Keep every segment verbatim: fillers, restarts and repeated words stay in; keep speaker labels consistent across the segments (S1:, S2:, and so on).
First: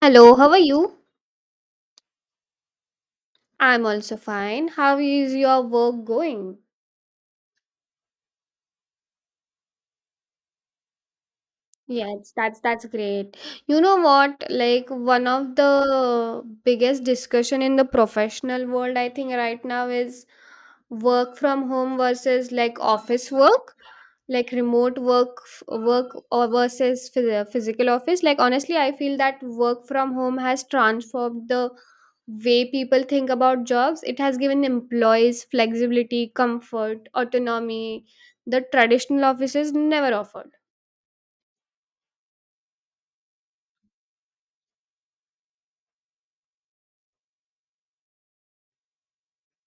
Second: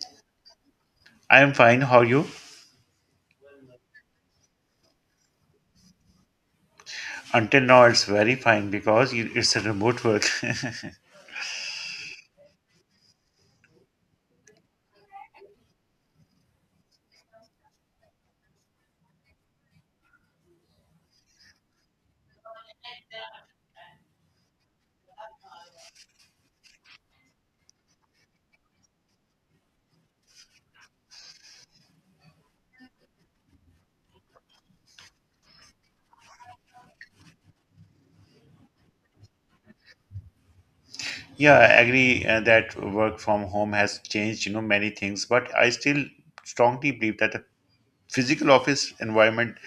S1: Hello, how are you?
S2: I am fine. How are you?
S1: I'm also fine. How is your work going?
S2: Until now, it's very fine because you- it's a remote work.
S1: Yes, that's that's great. You know what? Like one of the biggest discussion in the professional world, I think right now is work from home versus like office work, like remote work f- work or versus phys- physical office. Like honestly, I feel that work from home has transformed the way people think about jobs. It has given employees flexibility, comfort, autonomy the traditional offices never offered.
S2: yeah, I agree uh, that work from home has changed, you know, many things. But I still strongly believe that a physical office environment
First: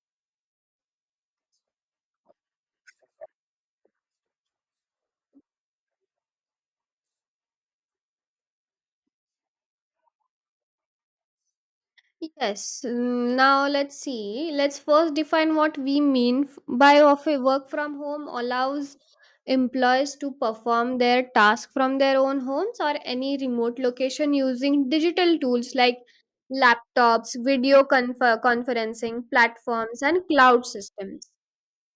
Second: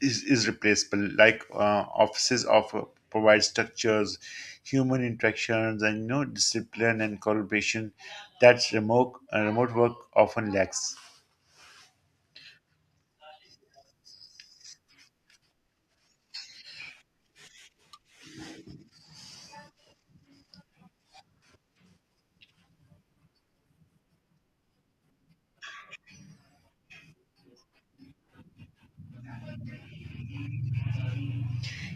S2: is, is replaceable. Like uh, offices offer provide structures, human interactions, and you know, discipline and collaboration that remote uh, remote work often lacks.
S1: Yes, mm, now let's see. Let's first define what we mean f- by of a work from home allows employees to perform their task from their own homes or any remote location using digital tools like laptops, video confer- conferencing platforms and cloud systems.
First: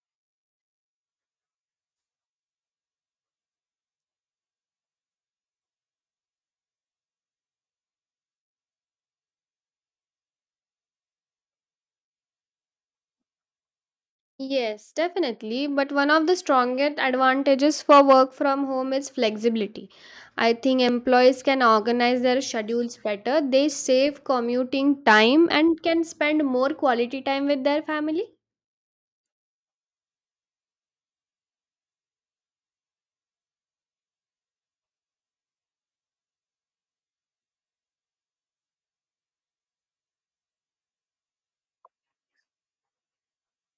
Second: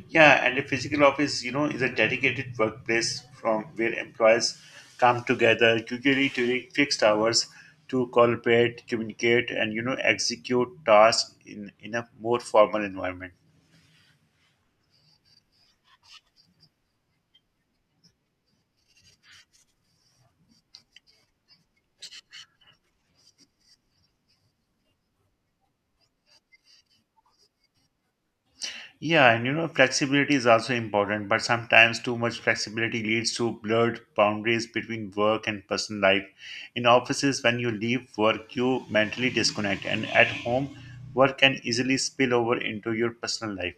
S2: Yeah, and a physical office, you know, is a dedicated workplace from where employees come together, usually during fixed hours, to collaborate, communicate, and you know, execute tasks in in a more formal environment.
S1: Yes, definitely. But one of the strongest advantages for work from home is flexibility. I think employees can organize their schedules better, they save commuting time, and can spend more quality time with their family.
S2: Yeah, and you know, flexibility is also important, but sometimes too much flexibility leads to blurred boundaries between work and personal life. In offices, when you leave work, you mentally disconnect, and at home, work can easily spill over into your personal life.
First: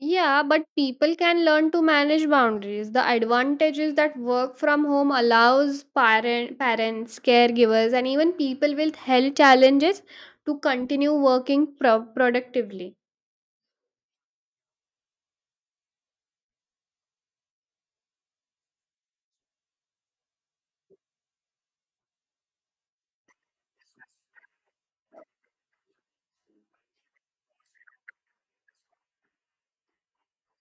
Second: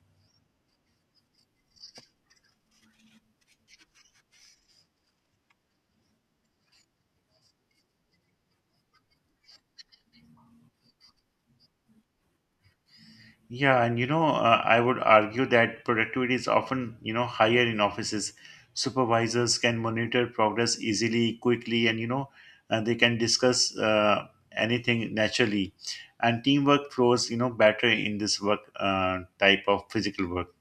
S1: Yeah, but people can learn to manage boundaries. The advantage is that work from home allows parent, parents, caregivers, and even people with health challenges to continue working pro- productively.
S2: Yeah, and you know, uh, I would argue that productivity is often, you know, higher in offices. Supervisors can monitor progress easily, quickly, and you know, uh, they can discuss uh, anything naturally. And teamwork flows, you know, better in this work uh, type of physical work.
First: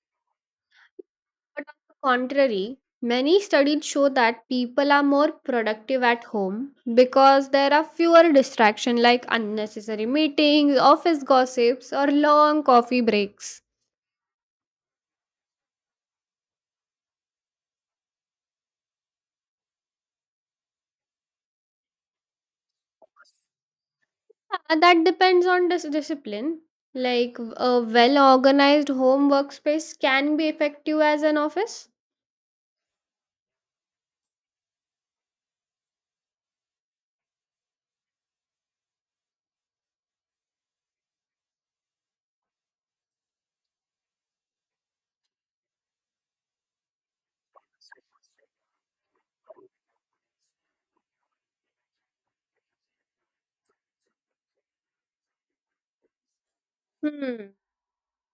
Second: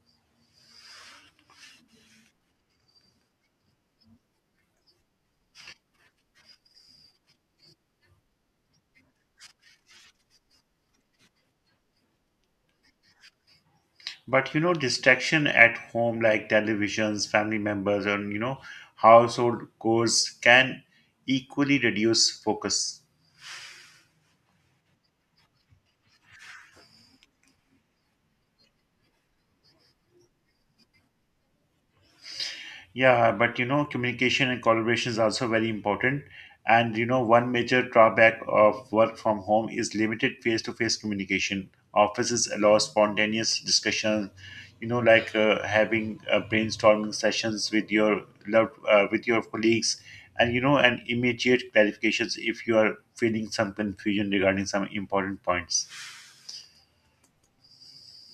S1: But on the contrary, many studies show that people are more productive at home because there are fewer distractions like unnecessary meetings, office gossips, or long coffee breaks.
S2: But you know, distraction at home, like televisions, family members, and you know, household chores, can equally reduce focus.
S1: Uh, That depends on dis- discipline. Like a well organized home workspace can be effective as an office.
S2: Yeah, but you know, communication and collaboration is also very important. And you know, one major drawback of work from home is limited face to face communication. Offices allow spontaneous discussion, you know, like uh, having uh, brainstorming sessions with your loved, uh, with your colleagues, and you know, and immediate clarifications if you are feeling some confusion regarding some important points.
S1: Hmm.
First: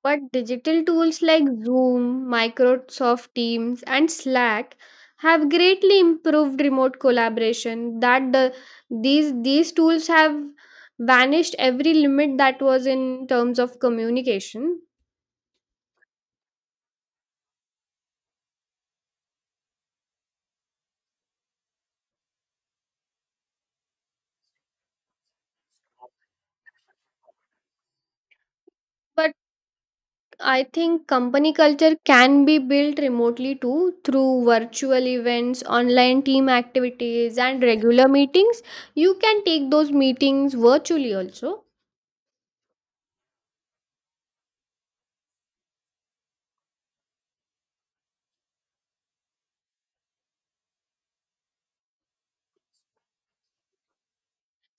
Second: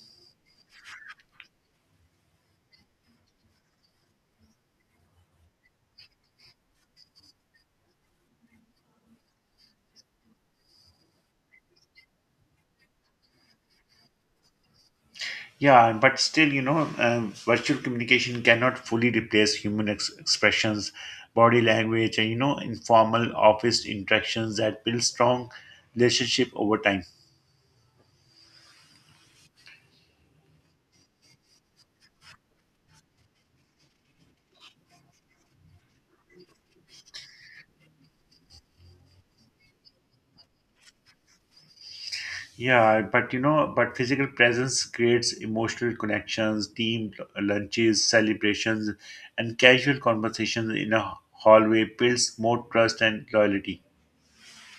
S1: But digital tools like Zoom, Microsoft Teams, and Slack have greatly improved remote collaboration. That the, these these tools have vanished every limit that was in terms of communication.
S2: Yeah, but still, you know, um, virtual communication cannot fully replace human ex- expressions, body language, and you know, informal office interactions that build strong relationship over time.
S1: But I think company culture can be built remotely too through virtual events, online team activities, and regular meetings. You can take those meetings virtually also.
S2: Yeah, but you know, but physical presence creates emotional connections, team lunches, celebrations, and casual conversations in a hallway builds more trust and loyalty.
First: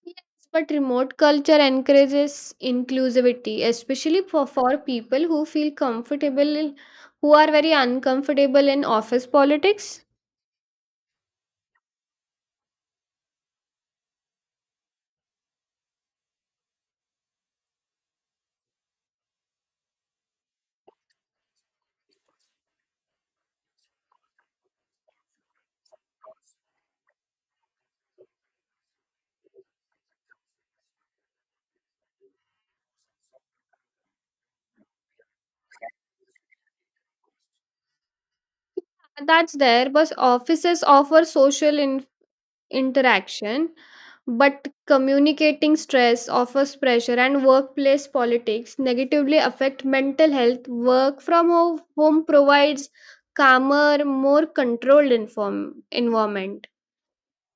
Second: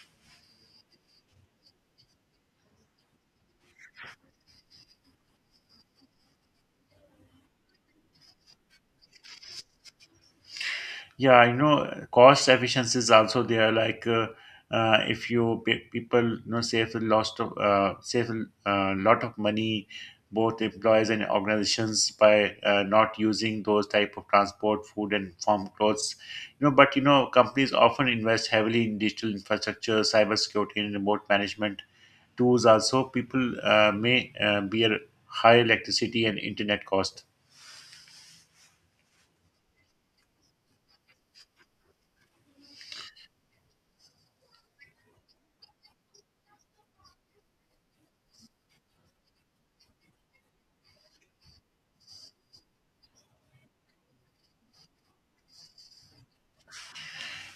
S1: Yes, but remote culture encourages inclusivity, especially for, for people who feel comfortable, in- who are very uncomfortable in office politics.
S2: Yeah, I know cost efficiency is also there. Like uh, uh, if you pe- people you know save a lot of uh, save a uh, lot of money, both employees and organizations by uh, not using those type of transport, food, and farm clothes. You know, but you know companies often invest heavily in digital infrastructure, cybersecurity, and remote management tools. Also, people uh, may uh, bear high electricity and internet cost.
S1: That's there, but offices offer social in, interaction, but communicating stress, office pressure, and workplace politics negatively affect mental health. Work from ho- home provides calmer, more controlled inform, environment.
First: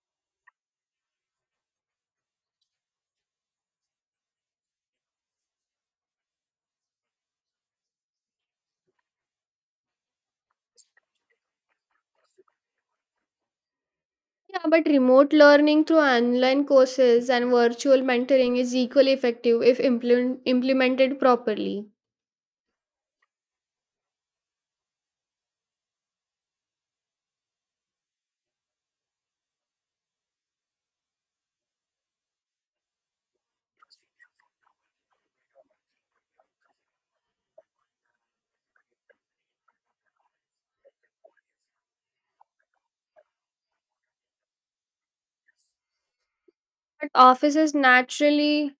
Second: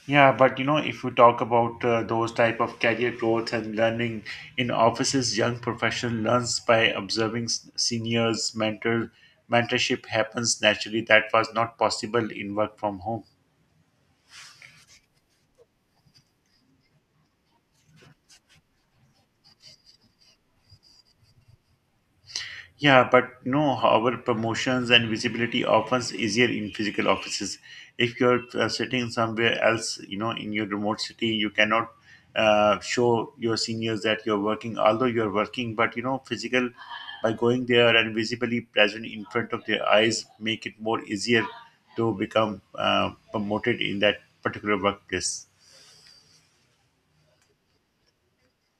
S2: Yeah, but you know, if you talk about uh, those type of career growth and learning in offices, young professional learns by observing s- seniors, mentor, mentorship happens naturally. That was not possible in work from home.
S1: Yeah, but remote learning through online courses and virtual mentoring is equally effective if implement, implemented properly.
S2: Yeah, but you know, our promotions and visibility often easier in physical offices. If you're uh, sitting somewhere else, you know, in your remote city, you cannot uh, show your seniors that you're working, although you're working. But you know, physical by going there and visibly present in front of their eyes make it more easier to become uh, promoted in that particular workplace.
S1: But offices naturally,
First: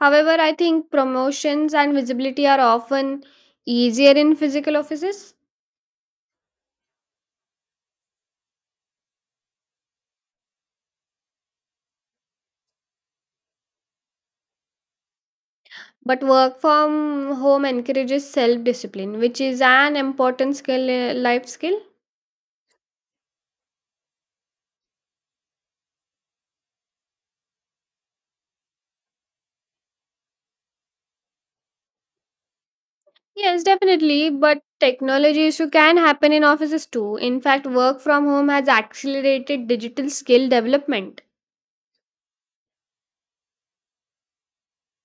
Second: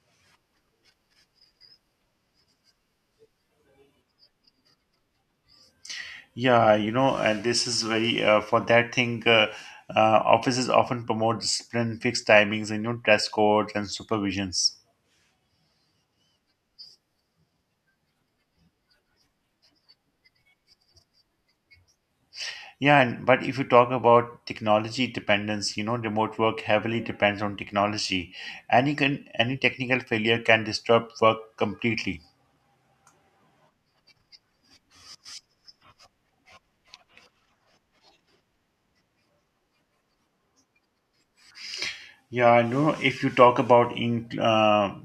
S1: however, I think promotions and visibility are often easier in physical offices.
S2: Yeah, you know, and this is very uh, for that thing. Uh, uh, offices often promote discipline, fixed timings, and you know, dress codes and supervisions.
S1: But work from home encourages self discipline, which is an important skill, uh, life skill.
S2: Yeah, and, but if you talk about technology dependence, you know, remote work heavily depends on technology. Any con- any technical failure can disrupt work completely.
S1: Yes, definitely. But technology issue can happen in offices too. In fact, work from home has accelerated digital skill development.
S2: Yeah, I know if you talk about in, uh,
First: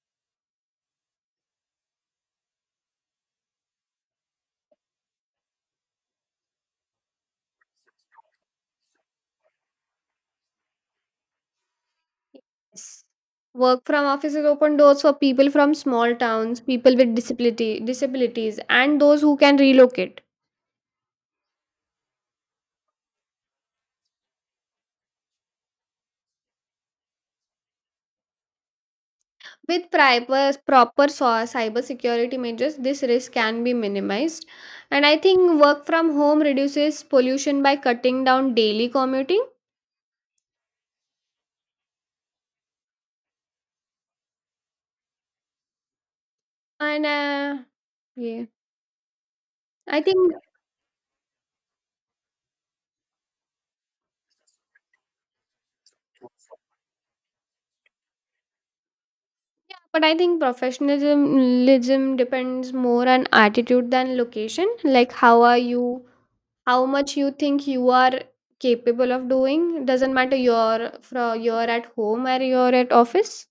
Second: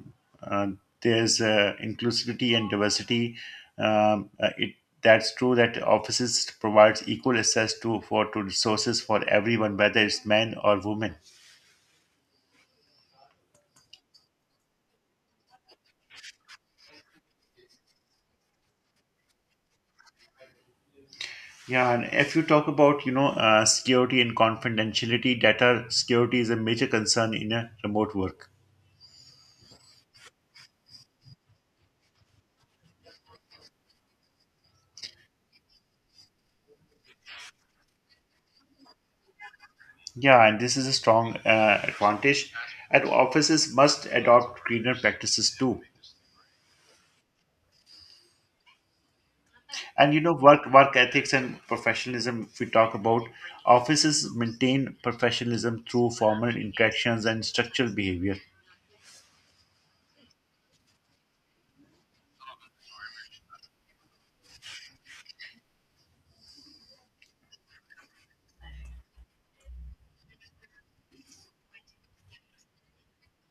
S2: uh, there's uh, Inclusivity and diversity, um, uh, it that's true that offices provides equal access to for to resources for everyone, whether it's men or women.
S1: Yes. Work from offices open doors for people from small towns, people with disability disabilities, and those who can relocate.
S2: Yeah, and if you talk about you know uh, security and confidentiality, data security is a major concern in a remote work.
S1: With proper proper so- cybersecurity measures, this risk can be minimized. And I think work from home reduces pollution by cutting down daily commuting.
S2: Yeah, and this is a strong uh, advantage, and offices must adopt greener practices too.
S1: And uh, yeah, I
S2: And you
S1: think.
S2: know work work ethics and professionalism, if we talk about, offices maintain professionalism through formal interactions and structured behavior.
S1: Yeah, but I think professionalism depends more on attitude than location. Like, how are you? How much you think you are capable of doing? Doesn't matter. You're from you're at home or you're at office.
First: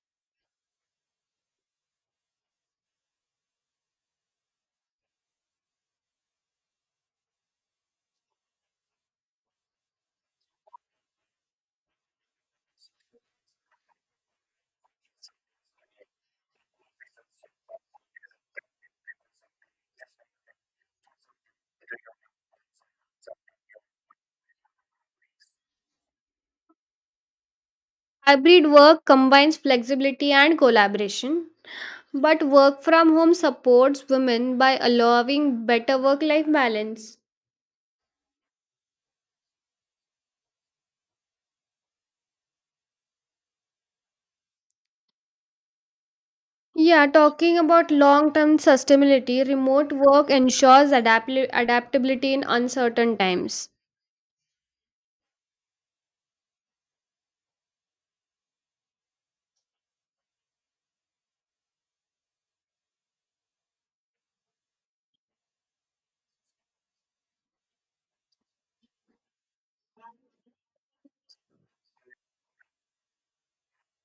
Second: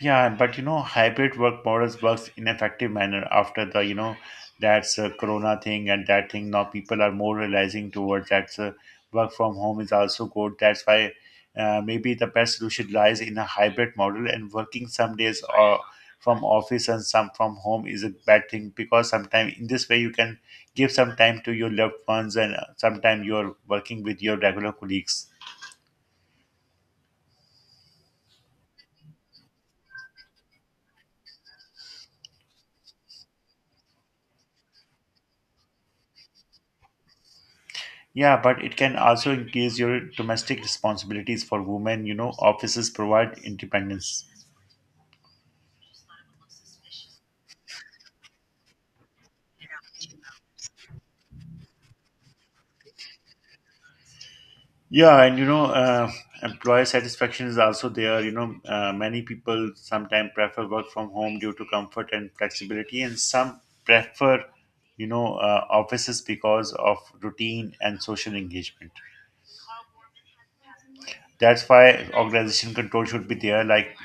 S2: Yeah, but you know, hybrid work models works in effective manner after the you know that's a corona thing and that thing. Now people are more realizing towards that uh, work from home is also good. That's why uh, maybe the best solution lies in a hybrid model and working some days or from office and some from home is a bad thing because sometimes in this way you can give some time to your loved ones and uh, sometimes you're working with your regular colleagues.
S1: Hybrid work combines flexibility and collaboration. But work from home supports women by allowing better work life balance.
S2: Yeah, but it can also increase your domestic responsibilities for women. You know, offices provide independence.
S1: Yeah, talking about long term sustainability, remote work ensures adaptli- adaptability in uncertain times.
S2: Yeah, and you know, uh, employer satisfaction is also there. You know, uh, many people sometimes prefer work from home due to comfort and flexibility, and some prefer, you know, uh, offices because of routine and social engagement. That's why organization control should be there. Like,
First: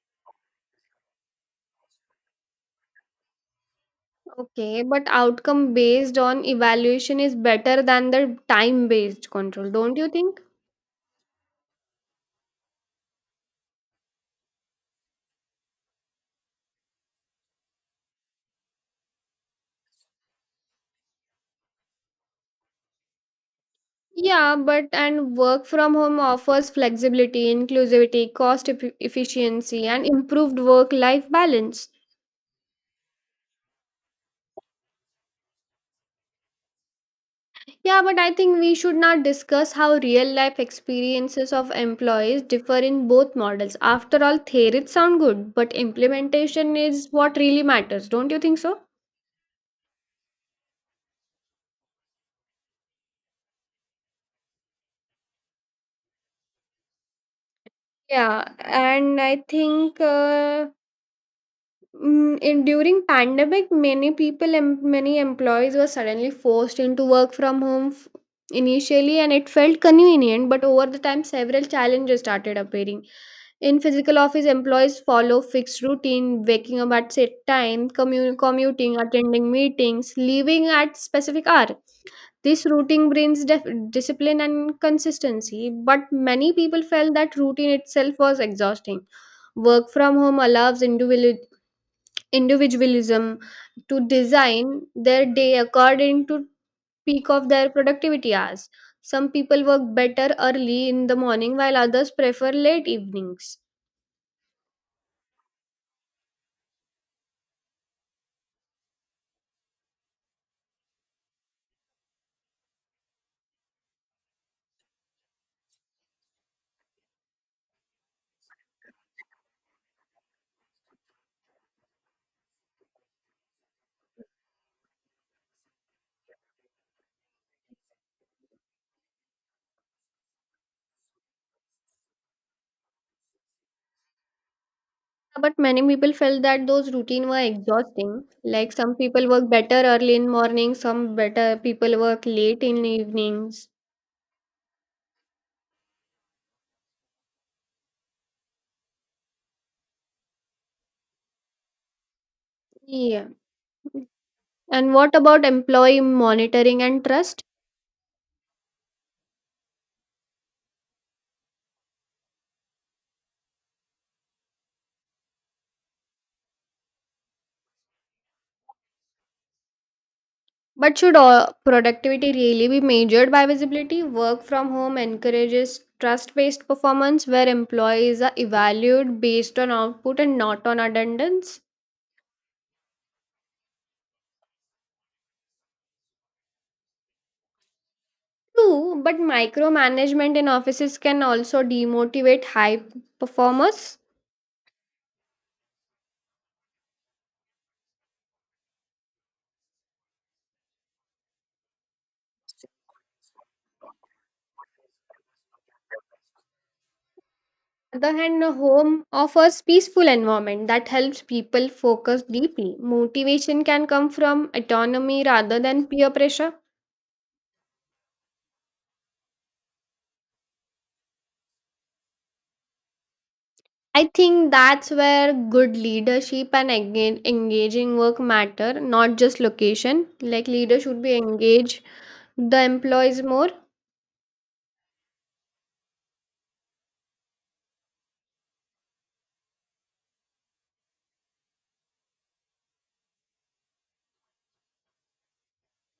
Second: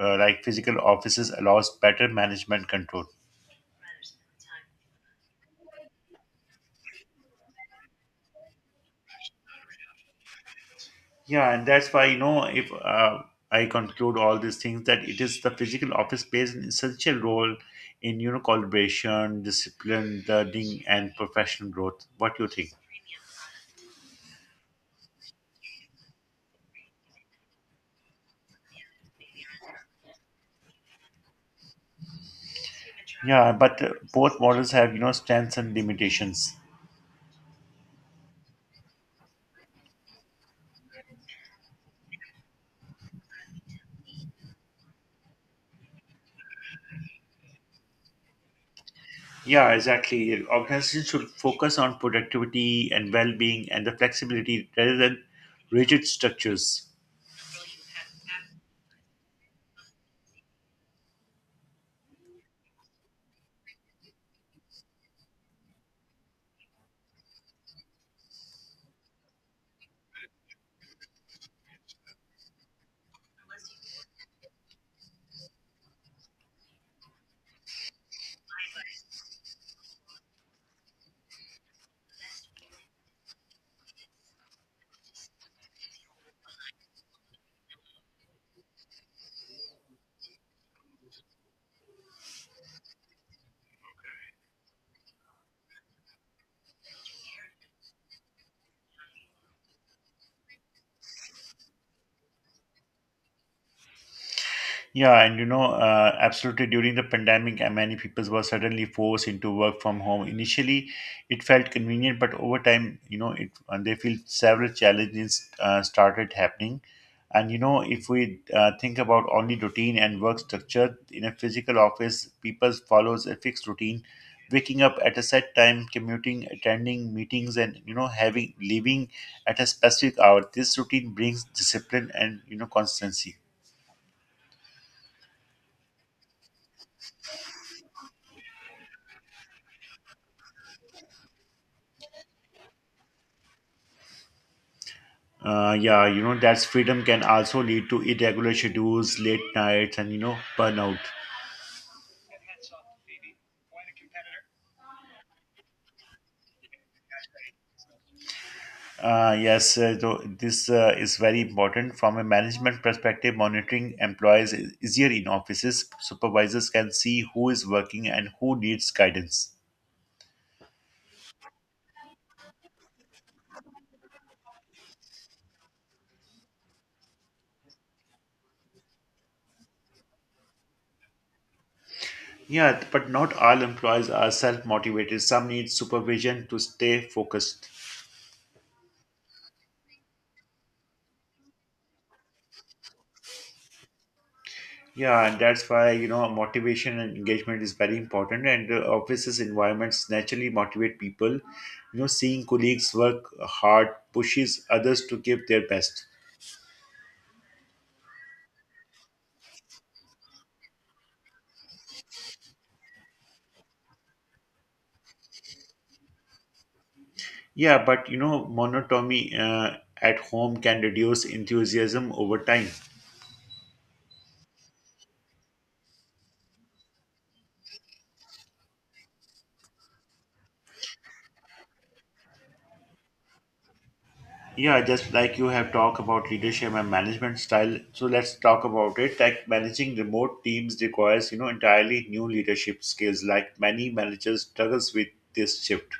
S2: uh, like physical offices allows better management control.
S1: Okay, but outcome based on evaluation is better than the time based control, don't you think?
S2: Yeah, and that's why, you know, if uh, I conclude all these things, that it is the physical office plays an essential role in, you know, collaboration, discipline, learning, and professional growth. What do you think?
S1: Yeah, but and work from home offers flexibility, inclusivity, cost eff- efficiency, and improved work life balance.
S2: Yeah, but uh, Both models have, you know, strengths and limitations.
S1: Yeah, but I think we should not discuss how real life experiences of employees differ in both models. After all, theories sound good, but implementation is what really matters, don't you think so?
S2: Yeah, exactly. Organizations should focus on productivity and well being and the flexibility rather than rigid structures.
S1: Yeah, and I think. Uh, Mm, in during pandemic many people and many employees were suddenly forced into work from home f- initially and it felt convenient but over the time several challenges started appearing in physical office employees follow fixed routine waking up at set time commu- commuting attending meetings leaving at specific hour this routine brings def- discipline and consistency but many people felt that routine itself was exhausting. Work from home allows individual individualism to design their day according to peak of their productivity hours. Some people work better early in the morning while others prefer late evenings.
S2: Yeah, and you know, uh, absolutely. During the pandemic, uh, many people were suddenly forced into work from home. Initially, it felt convenient, but over time, you know, it and they feel several challenges uh, started happening. And you know, if we uh, think about only routine and work structure in a physical office, people follows a fixed routine, waking up at a set time, commuting, attending meetings, and you know, having leaving at a specific hour. This routine brings discipline and you know consistency.
S1: But many people felt that those routine were exhausting. Like some people work better early in morning, some better people work late in evenings.
S2: Uh, yeah, you know, that's freedom can also lead to irregular schedules, late nights, and you know, burnout.
S1: Yeah. And what about employee monitoring and trust?
S2: Uh, yes, uh, so this uh, is very important from a management perspective. Monitoring employees is easier in offices. Supervisors can see who is working and who needs guidance.
S1: But should all productivity really be measured by visibility? Work from home encourages trust based performance where employees are evaluated based on output and not on attendance.
S2: Yeah, but not all employees are self motivated. Some need supervision to stay focused.
S1: True, but micromanagement in offices can also demotivate high performers.
S2: Yeah, and that's why, you know, motivation and engagement is very important. And uh, Offices environments naturally motivate people. You know, seeing colleagues work hard pushes others to give their best.
S1: On the other hand, a home offers peaceful environment that helps people focus deeply. Motivation can come from autonomy rather than peer pressure.
S2: Yeah, but you know, monotony uh, at home can reduce enthusiasm over time.
S1: I think that's where good leadership and enga- engaging work matter, not just location. Like leader should be engage the employees more.
S2: Yeah, just like you have talked about leadership and management style, so let's talk about it. Like managing remote teams requires, you know, entirely new leadership skills. Like many managers struggles with this shift.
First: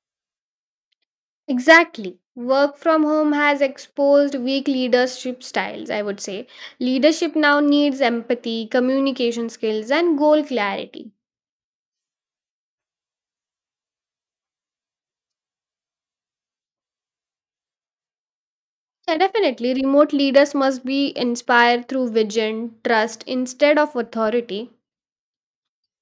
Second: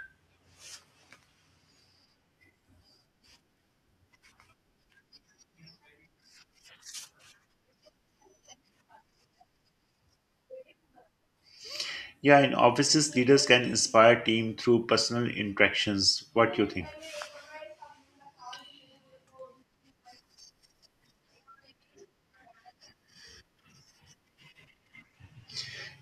S1: Exactly. Work from home has exposed weak leadership styles, I would say. Leadership now needs empathy, communication skills, and goal clarity.
S2: Yeah, in offices, leaders can inspire team through personal interactions. What you think?
S1: Yeah, definitely. Remote leaders must be inspired through vision, trust instead of authority.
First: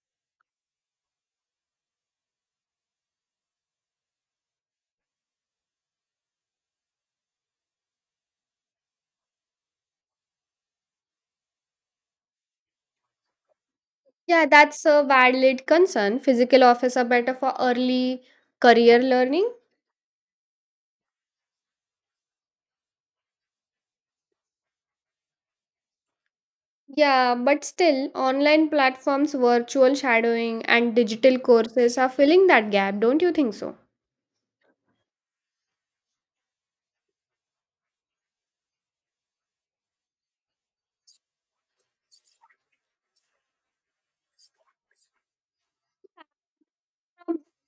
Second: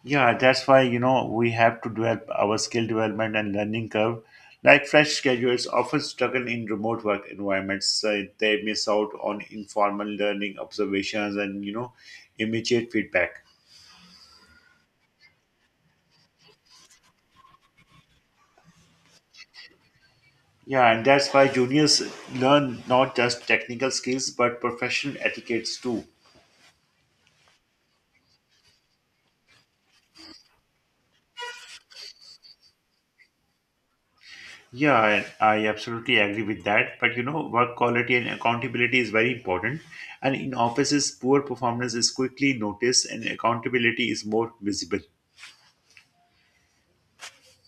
S2: Yeah, that's why you know we have to develop our skill development and learning curve. Like fresh graduates often struggle in remote work environments. Uh, they miss out on informal learning, observations, and you know immediate feedback.
S1: Yeah, that's a valid concern. Physical offers are better for early career learning.
S2: Yeah, and that's why juniors learn not just technical skills but professional etiquettes too.
S1: Yeah, but still, online platforms, virtual shadowing, and digital courses are filling that gap, don't you think so?
S2: Yeah, I, I absolutely agree with that. But you know, work quality and accountability is very important. And in offices, poor performance is quickly noticed and accountability is more visible.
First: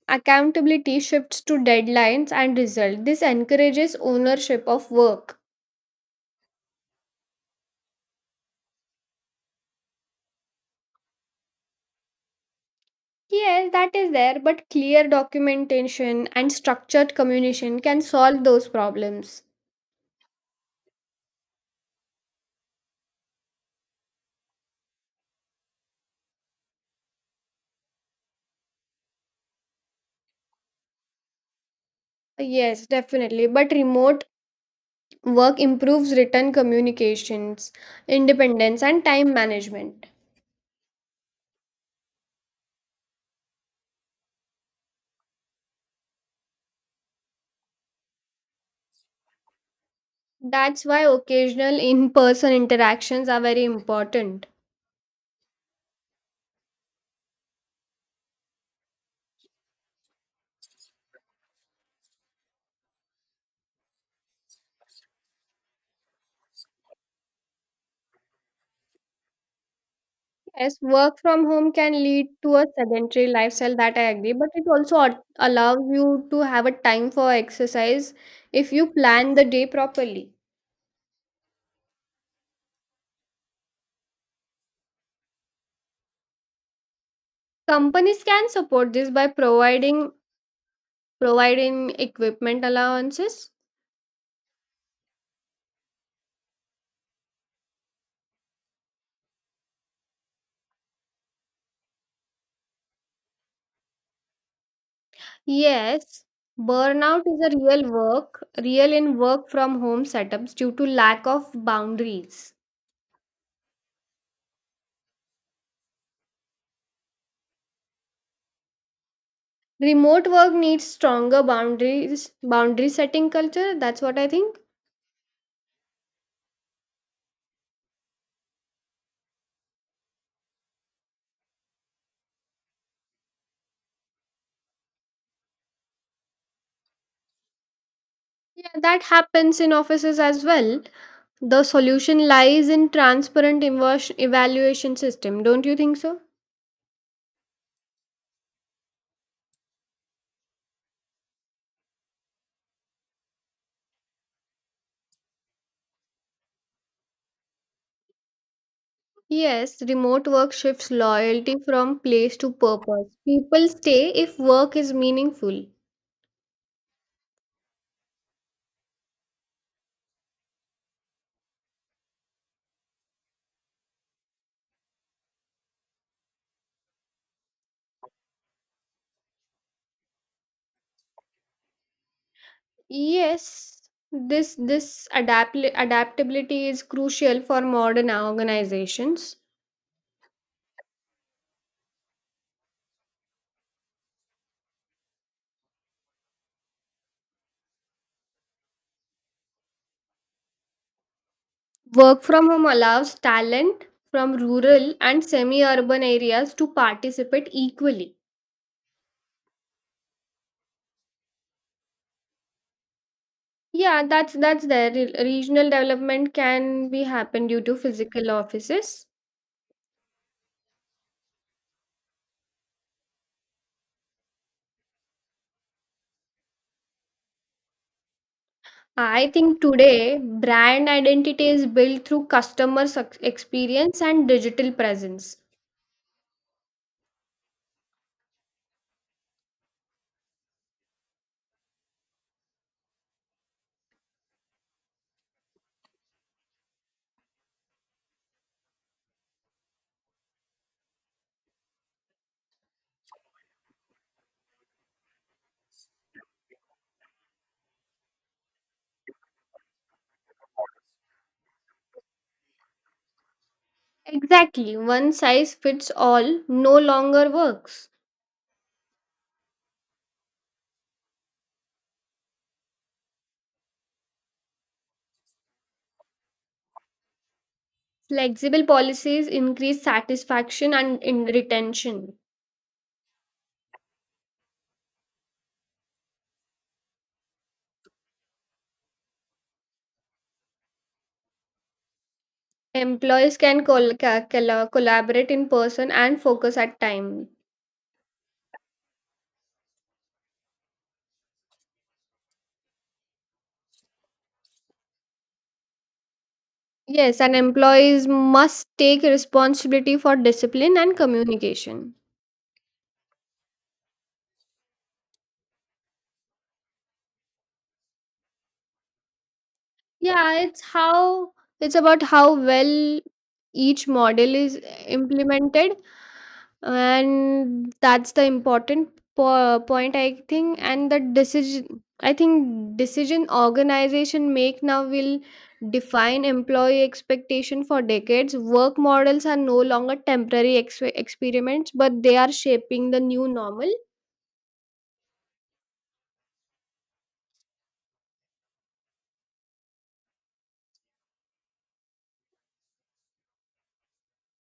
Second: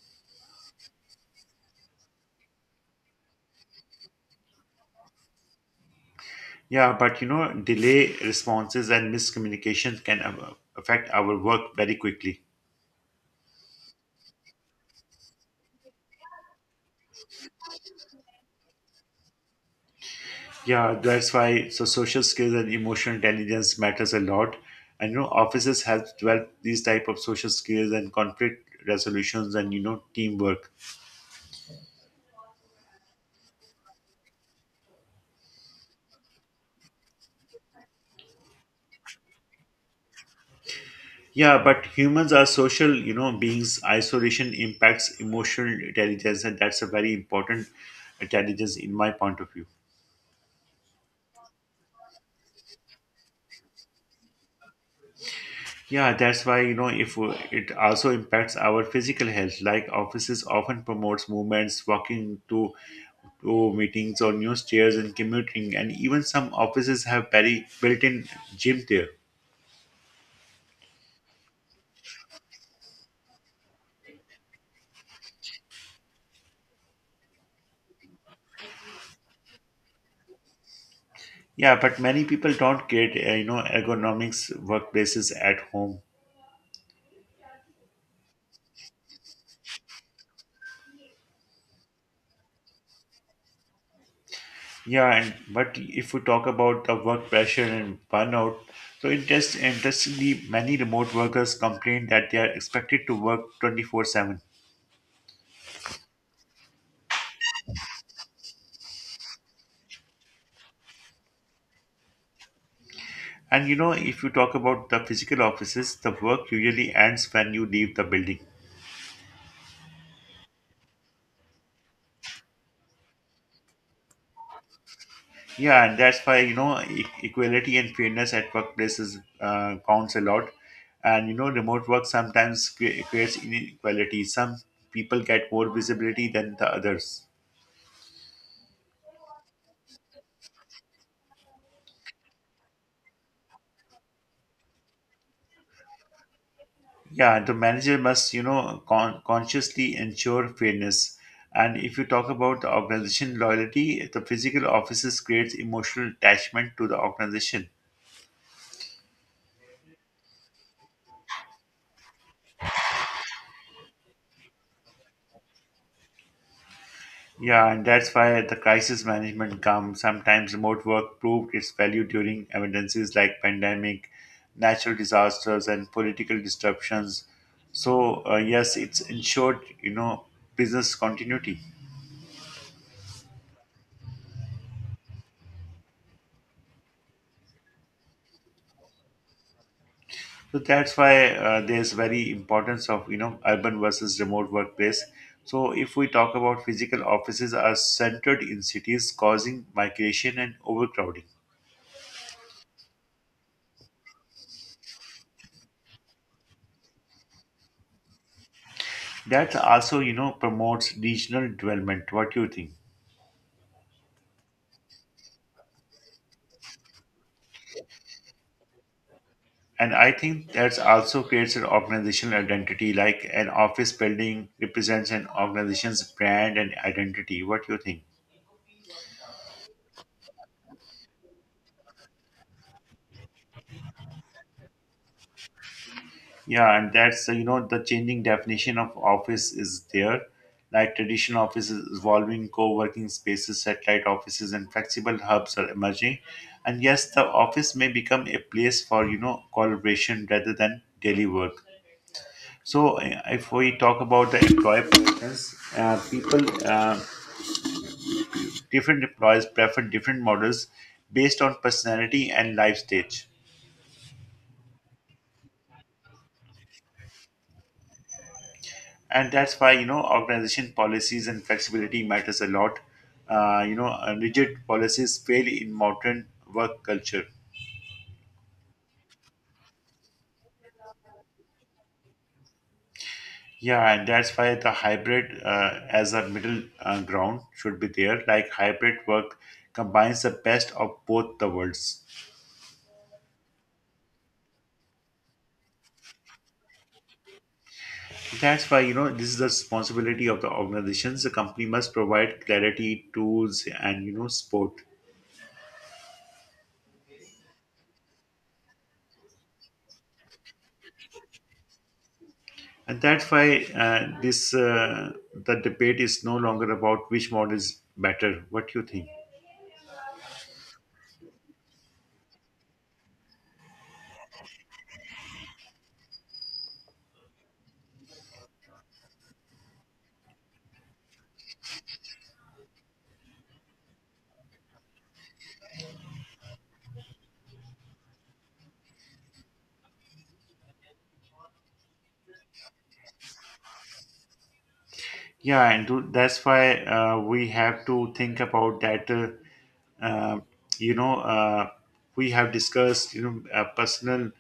S1: Accountability shifts to deadlines and result. This encourages ownership of work.
S2: Yeah, but you know, delay responses and miscommunications can uh, affect our work very quickly.
S1: Yes, that is there, but clear documentation and structured communication can solve those problems.
S2: Yeah, that's why so social skills and emotional intelligence matters a lot. And you know, offices help develop these type of social skills and conflict resolutions and you know teamwork.
S1: Yes, definitely. But remote Work improves written communications, independence, and time management.
S2: Yeah, but humans are social, you know, beings. Isolation impacts emotional intelligence, and that's a very important intelligence in my point of view.
S1: That's why occasional in person interactions are very important.
S2: Yeah, that's why you know if uh, It also impacts our physical health. Like offices often promotes movements, walking to to meetings or new stairs and commuting, and even some offices have very built-in gym there.
S1: Yes, work from home can lead to a sedentary lifestyle, that I agree, but it also al- allows you to have a time for exercise if you plan the day properly.
S2: Yeah, but many people don't get uh, you know ergonomics workplaces at home.
S1: Companies can support this by providing providing equipment allowances.
S2: Yeah, and but if we talk about the work pressure and burnout, so interest interestingly, many remote workers complain that they are expected to work twenty four seven.
S1: Yes, burnout is a real work, real in work from home setups due to lack of boundaries.
S2: And you know, if you talk about the physical offices, the work usually ends when you leave the building.
S1: Remote work needs stronger boundaries, boundary setting culture. That's what I think.
S2: Yeah, and that's why you know e- equality and fairness at workplaces uh, counts a lot. And you know, remote work sometimes cre- creates inequality. Some people get more visibility than the others.
S1: Yeah, that happens in offices as well. The solution lies in transparent evo- evaluation system. Don't you think so?
S2: Yeah, and the manager must, you know, con- consciously ensure fairness. And if you talk about the organization loyalty, the physical offices creates emotional attachment to the organization.
S1: Yes, remote work shifts loyalty from place to purpose. People stay if work is meaningful.
S2: Yeah, and that's why the crisis management comes. Sometimes remote work proved its value during emergencies like pandemic, natural disasters, and political disruptions. So uh, yes, it's ensured, you know, business continuity.
S1: Yes, this this adapt- adaptability is crucial for modern organizations.
S2: So that's why uh, there's very importance of you know urban versus remote workplace. So if we talk about physical offices are centered in cities, causing migration and overcrowding.
S1: Work from home allows talent from rural and semi-urban areas to participate equally.
S2: That also you know promotes regional development. What do you think?
S1: Yeah, that's that's there. Re- Regional development can be happen due to physical offices.
S2: And I think that also creates an organizational identity, like an office building represents an organization's brand and identity. What do you think?
S1: I think today brand identity is built through customer suc- experience and digital presence.
S2: Yeah, and that's uh, you know the changing definition of office is there. Like traditional offices evolving, co-working spaces, satellite offices, and flexible hubs are emerging. And yes, the office may become a place for you know collaboration rather than daily work. So uh, if we talk about the employee preference, uh, people uh, different employees prefer different models based on personality and life stage.
S1: Exactly, one size fits all no longer works.
S2: And that's why you know organization policies and flexibility matters a lot. Uh, you know uh, rigid policies fail in modern work culture.
S1: Flexible policies increase satisfaction and in retention.
S2: Yeah, and that's why the hybrid uh, as a middle uh, ground should be there. Like hybrid work combines the best of both the worlds.
S1: Employees can col- ca- colla- collaborate in person and focus at time.
S2: That's why you know this is the responsibility of the organizations. The company must provide clarity tools and you know support.
S1: Yes, and employees must take responsibility for discipline and communication.
S2: And that's why uh, this uh, the debate is no longer about which model is better. What do you think?
S1: Yeah, it's how it's about how well each model is eh, implemented, and that's the important po- point I think. And the decision I think decision organization make now will define employee expectation for decades. Work models are no longer temporary ex- experiments, but they are shaping the new normal.
S2: Yeah, and to, that's why uh, we have to think about that. Uh, uh, you know, uh, we have discussed you know uh, personal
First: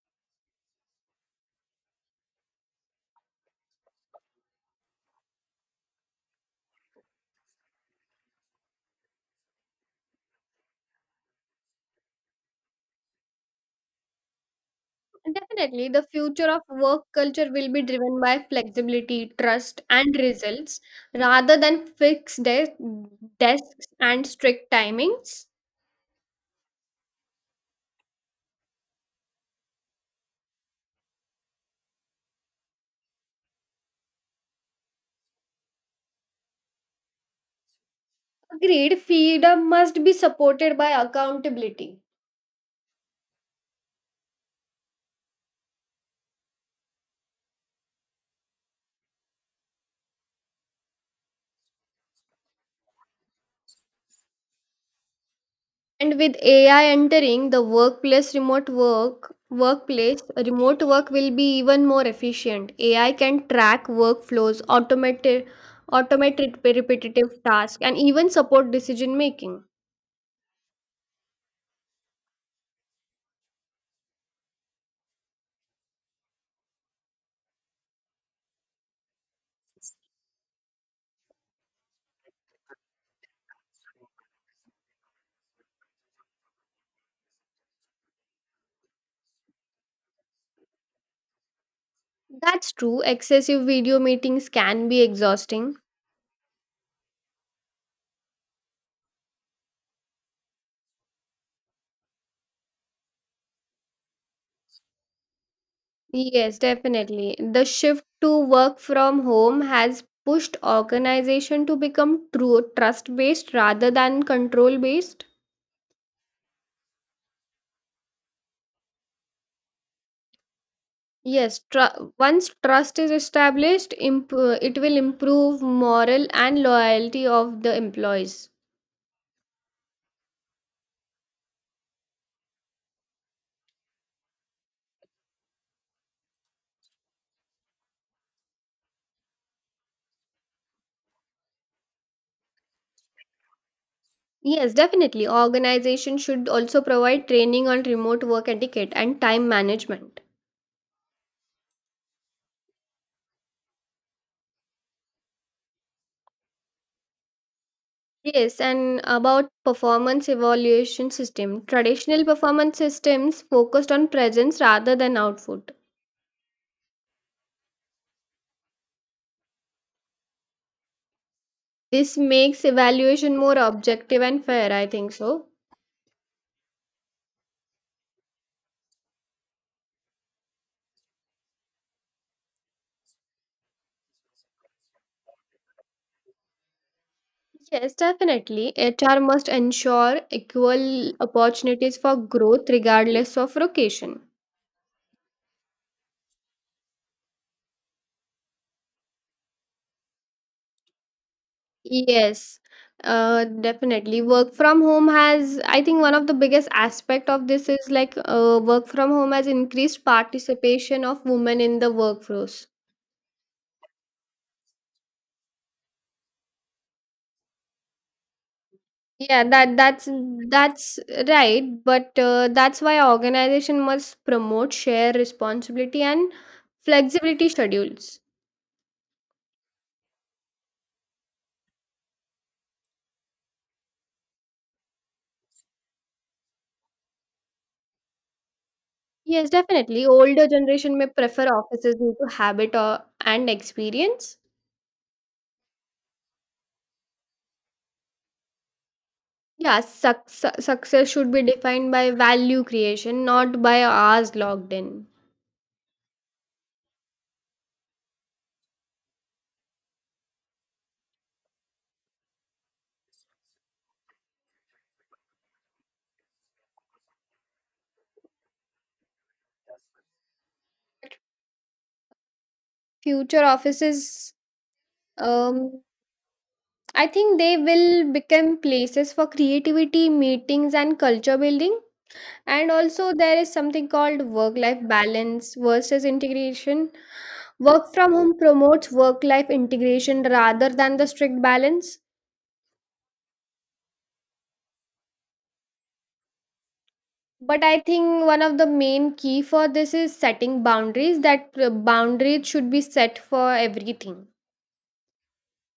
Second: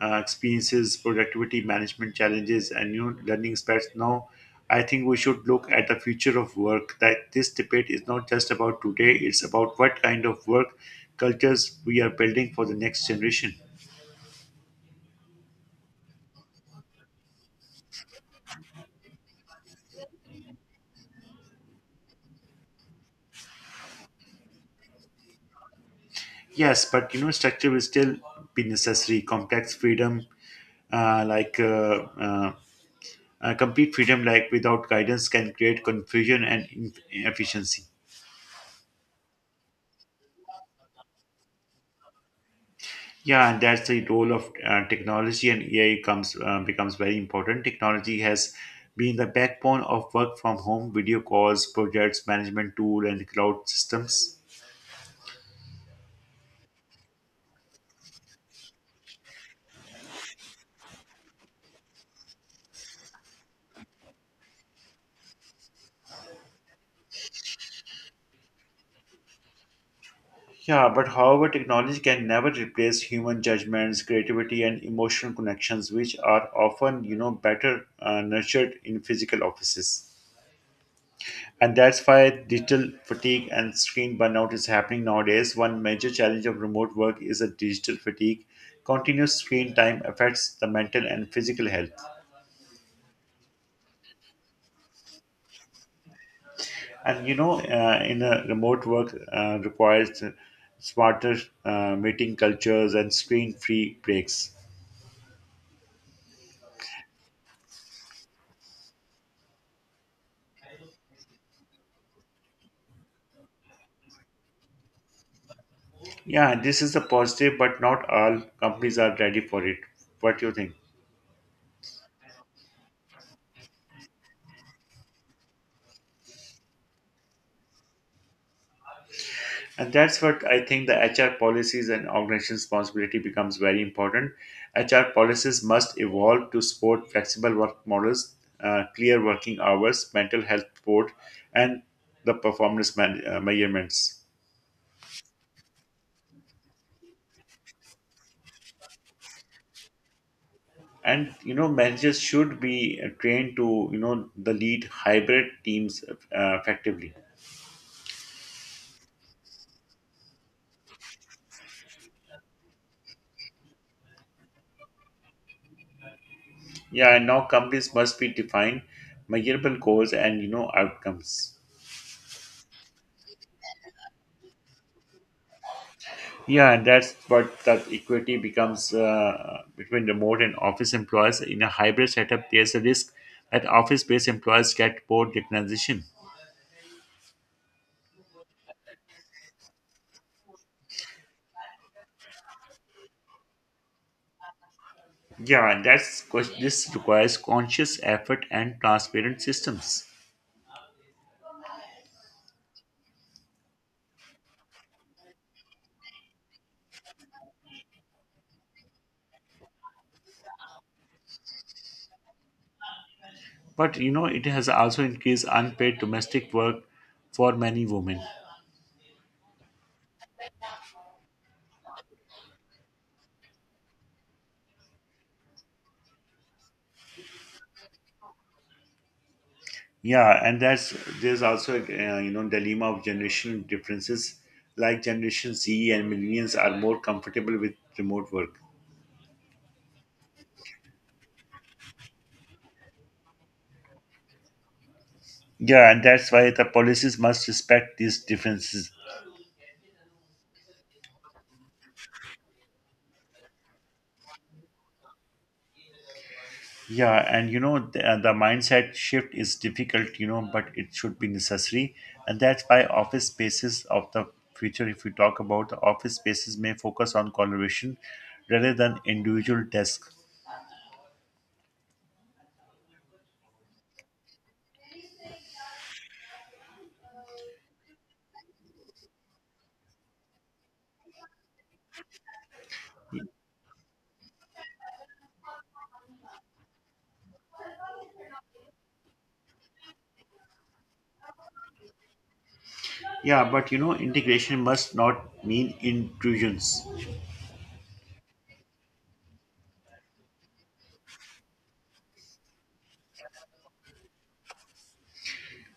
S2: uh, experiences, productivity management challenges, and new learning aspects. Now, I think we should look at the future of work. That this debate is not just about today; it's about what kind of work cultures we are building for the next generation.
S1: Definitely, the future of work culture will be driven by flexibility, trust, and results rather than fixed de- desks and strict timings.
S2: Yes, but you know, structure will still be necessary. Complex freedom, uh, like uh, uh, uh, complete freedom, like without guidance, can create confusion and in- inefficiency.
S1: Agreed, freedom must be supported by accountability.
S2: Yeah, and that's the role of uh, technology, and A I comes uh, becomes very important. Technology has been the backbone of work from home, video calls, projects management tool, and cloud systems.
S1: And with A I entering the workplace, remote work, workplace, remote work will be even more efficient. A I can track workflows, automate, automate repetitive tasks, and even support decision making.
S2: Yeah, but however, technology can never replace human judgments, creativity, and emotional connections, which are often, you know, better uh, nurtured in physical offices. And that's why digital fatigue and screen burnout is happening nowadays. One major challenge of remote work is a digital fatigue. Continuous screen time affects the mental and physical health.
S1: That's true. Excessive video meetings can be exhausting.
S2: And you know, uh, in a remote work uh, requires smarter uh, meeting cultures and screen-free breaks.
S1: Yes, definitely. The shift to work from home has pushed organization to become true trust-based rather than control-based.
S2: Yeah, this is a positive, but not all companies are ready for it. What do you think?
S1: Yes, tr- once trust is established, imp- it will improve moral and loyalty of the employees.
S2: And that's what I think the H R policies and organization responsibility becomes very important. H R policies must evolve to support flexible work models, uh, clear working hours, mental health support, and the performance man- uh, measurements.
S1: Yes, definitely. Organization should also provide training on remote work etiquette and time management.
S2: And you know, managers should be uh, trained to you know the lead hybrid teams uh, effectively.
S1: Yes, and about performance evaluation system. Traditional performance systems focused on presence rather than output.
S2: Yeah, and now companies must be defined measurable goals and you know outcomes.
S1: This makes evaluation more objective and fair, I think so.
S2: Yeah, and that's what that equity becomes uh, between remote and office employees. In a hybrid setup, there's a risk that office-based employees get bored the transition.
S1: Yes, definitely. H R must ensure equal opportunities for growth regardless of location.
S2: Yeah, and that's ques- this requires conscious effort and transparent systems.
S1: Yes, uh, definitely. Work from home has, I think, one of the biggest aspect of this is like uh, work from home has increased participation of women in the workforce.
S2: But you know, it has also increased unpaid domestic work for many women.
S1: Yeah, that that's that's right, but uh, that's why organization must promote share responsibility and flexibility schedules.
S2: Yeah, and that's there's also uh, you know dilemma of generational differences. Like Generation Z and millennials are more comfortable with remote work.
S1: Yes, definitely. Older generation may prefer offices due to habit or and experience.
S2: Yeah, and that's why the policies must respect these differences.
S1: Yeah, success success should be defined by value creation, not by hours logged in.
S2: Yeah, and you know the, uh, the mindset shift is difficult, you know, but it should be necessary, and that's why office spaces of the future. If we talk about the office spaces, may focus on collaboration rather than individual tasks.
S1: Future offices, um, I think they will become places for creativity, meetings, and culture building. And also, there is something called work life balance versus integration. Work from home promotes work life integration rather than the strict balance.
S2: Yeah, but you know, integration must not mean intrusions.
S1: But I think one of the main key for this is setting boundaries, that uh, boundaries should be set for everything.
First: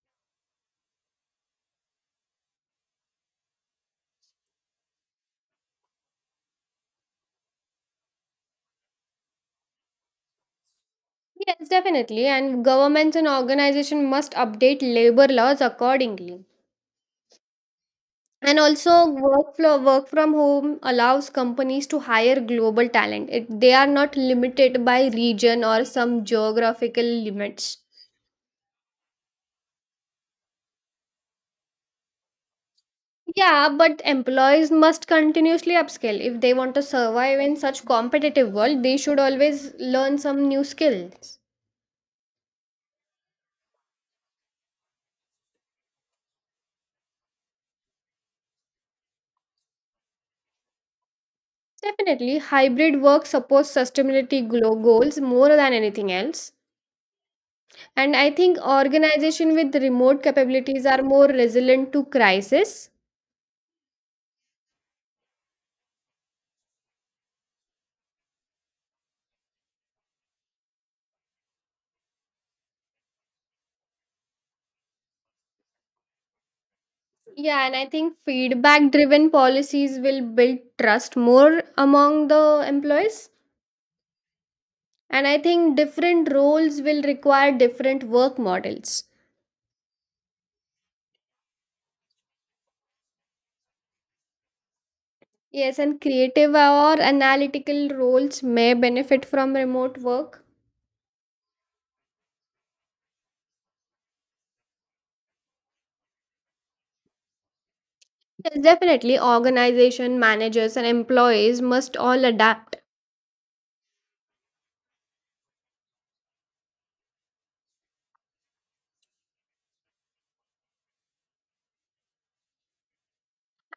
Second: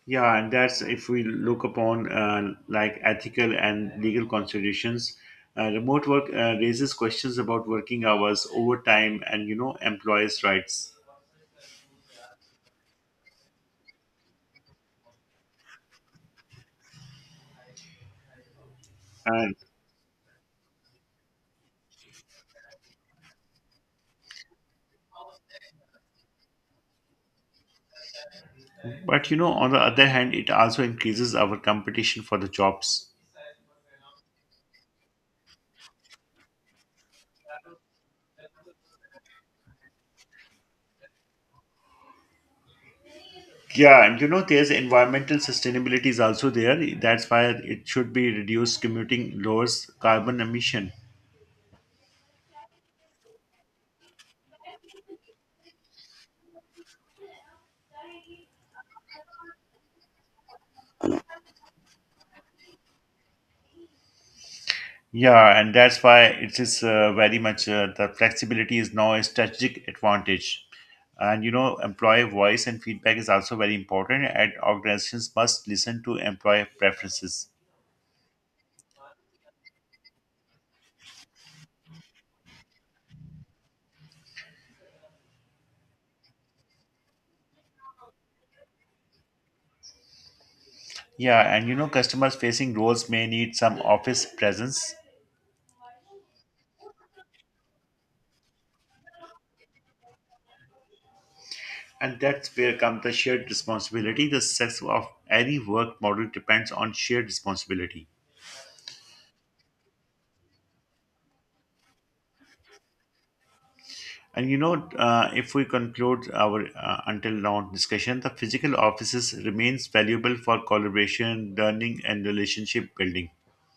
S2: Yeah, and that's if we look upon uh, like ethical and legal considerations. Uh, remote work uh, raises questions about working hours, overtime, and you know employees' rights.
S1: Yes, definitely. And governments and organizations must update labor laws accordingly. And also,
S2: And
S1: workflow work from home allows companies to hire global talent. It, they are not limited by region or some geographical limits.
S2: but you know, on the other hand, it also increases our competition for the jobs.
S1: Yeah, but employees must continuously upskill. If they want to survive in such competitive world, they should always learn some new skills.
S2: Yeah, and you know, there's environmental sustainability is also there. That's why it should be reduced commuting, lowers carbon emission.
S1: Definitely, hybrid work supports sustainability glo- goals more than anything else. And I think organization with remote capabilities are more resilient to crisis.
S2: Yeah, and that's why it is uh, very much uh, the flexibility is now a strategic advantage. And you know, employee voice and feedback is also very important, and organizations must listen to employee preferences.
S1: Yeah, and I think feedback driven policies will build trust more among the employees. And I think different roles will require different work models.
S2: Yeah, and you know, customers facing roles may need some office presence,
S1: Yes, and creative or analytical roles may benefit from remote work.
S2: and that's where comes the shared responsibility. The success of any work model depends on shared responsibility.
S1: Yes, definitely, organization managers and employees must all adapt.
S2: And you know, uh, if we conclude our uh, until now discussion, the physical offices remains valuable for collaboration, learning, and relationship building.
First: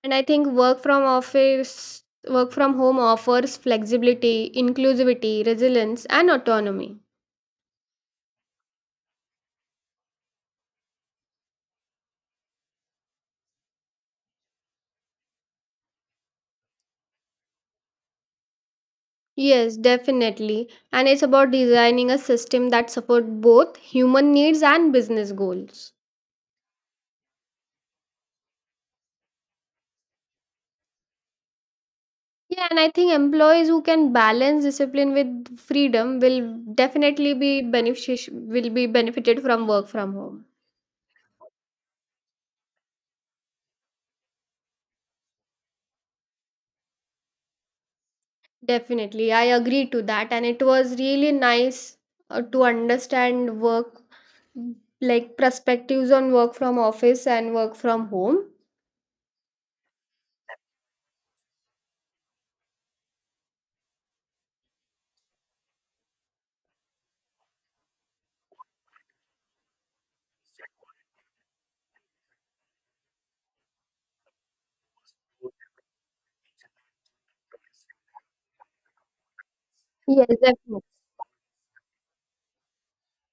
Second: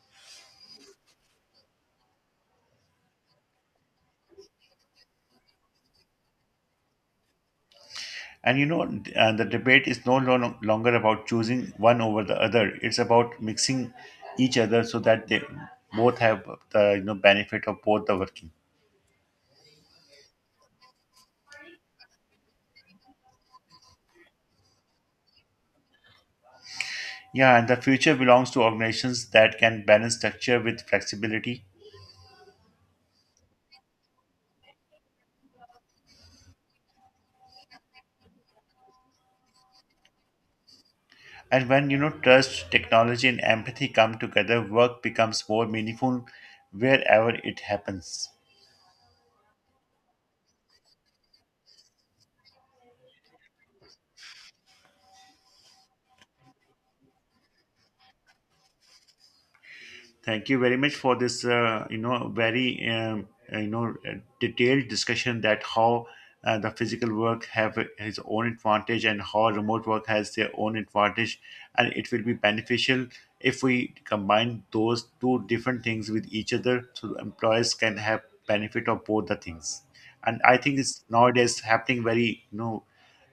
S1: And I think work from office, work from home offers flexibility, inclusivity, resilience, and autonomy.
S2: And you know, d- uh, the debate is no lo- longer about choosing one over the other. It's about mixing each other so that they both have the you know benefit of both the working.
S1: Yes, definitely. And it's about designing a system that supports both human needs and business goals.
S2: Yeah, and the future belongs to organizations that can balance structure with flexibility.
S1: Yeah, and I think employees who can balance discipline with freedom will definitely be benefic- will be benefited from work from home.
S2: And when you know trust, technology, and empathy come together, work becomes more meaningful wherever it happens.
S1: Definitely. I agree to that and it was really nice uh, to understand work like perspectives on work from office and work from home.
S2: Thank you very much for this, uh, you know, very, um, uh, you know, uh, detailed discussion that how uh, the physical work have its own advantage and how remote work has their own advantage, and it will be beneficial if we combine those two different things with each other, so the employers can have benefit of both the things.
S1: Yes,
S2: And I think
S1: definitely.
S2: it's nowadays happening very, you know,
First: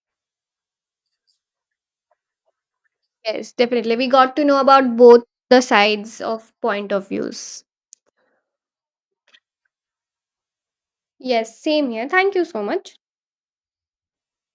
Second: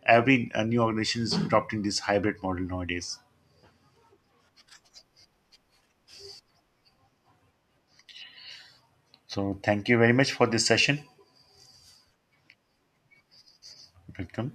S2: every uh, new organization is adopting this hybrid model nowadays.
S1: Yes, definitely. We got to know about both the sides of point of views.
S2: So thank you very much for this session.
S1: Yes, same here. Thank you so much.
S2: Welcome.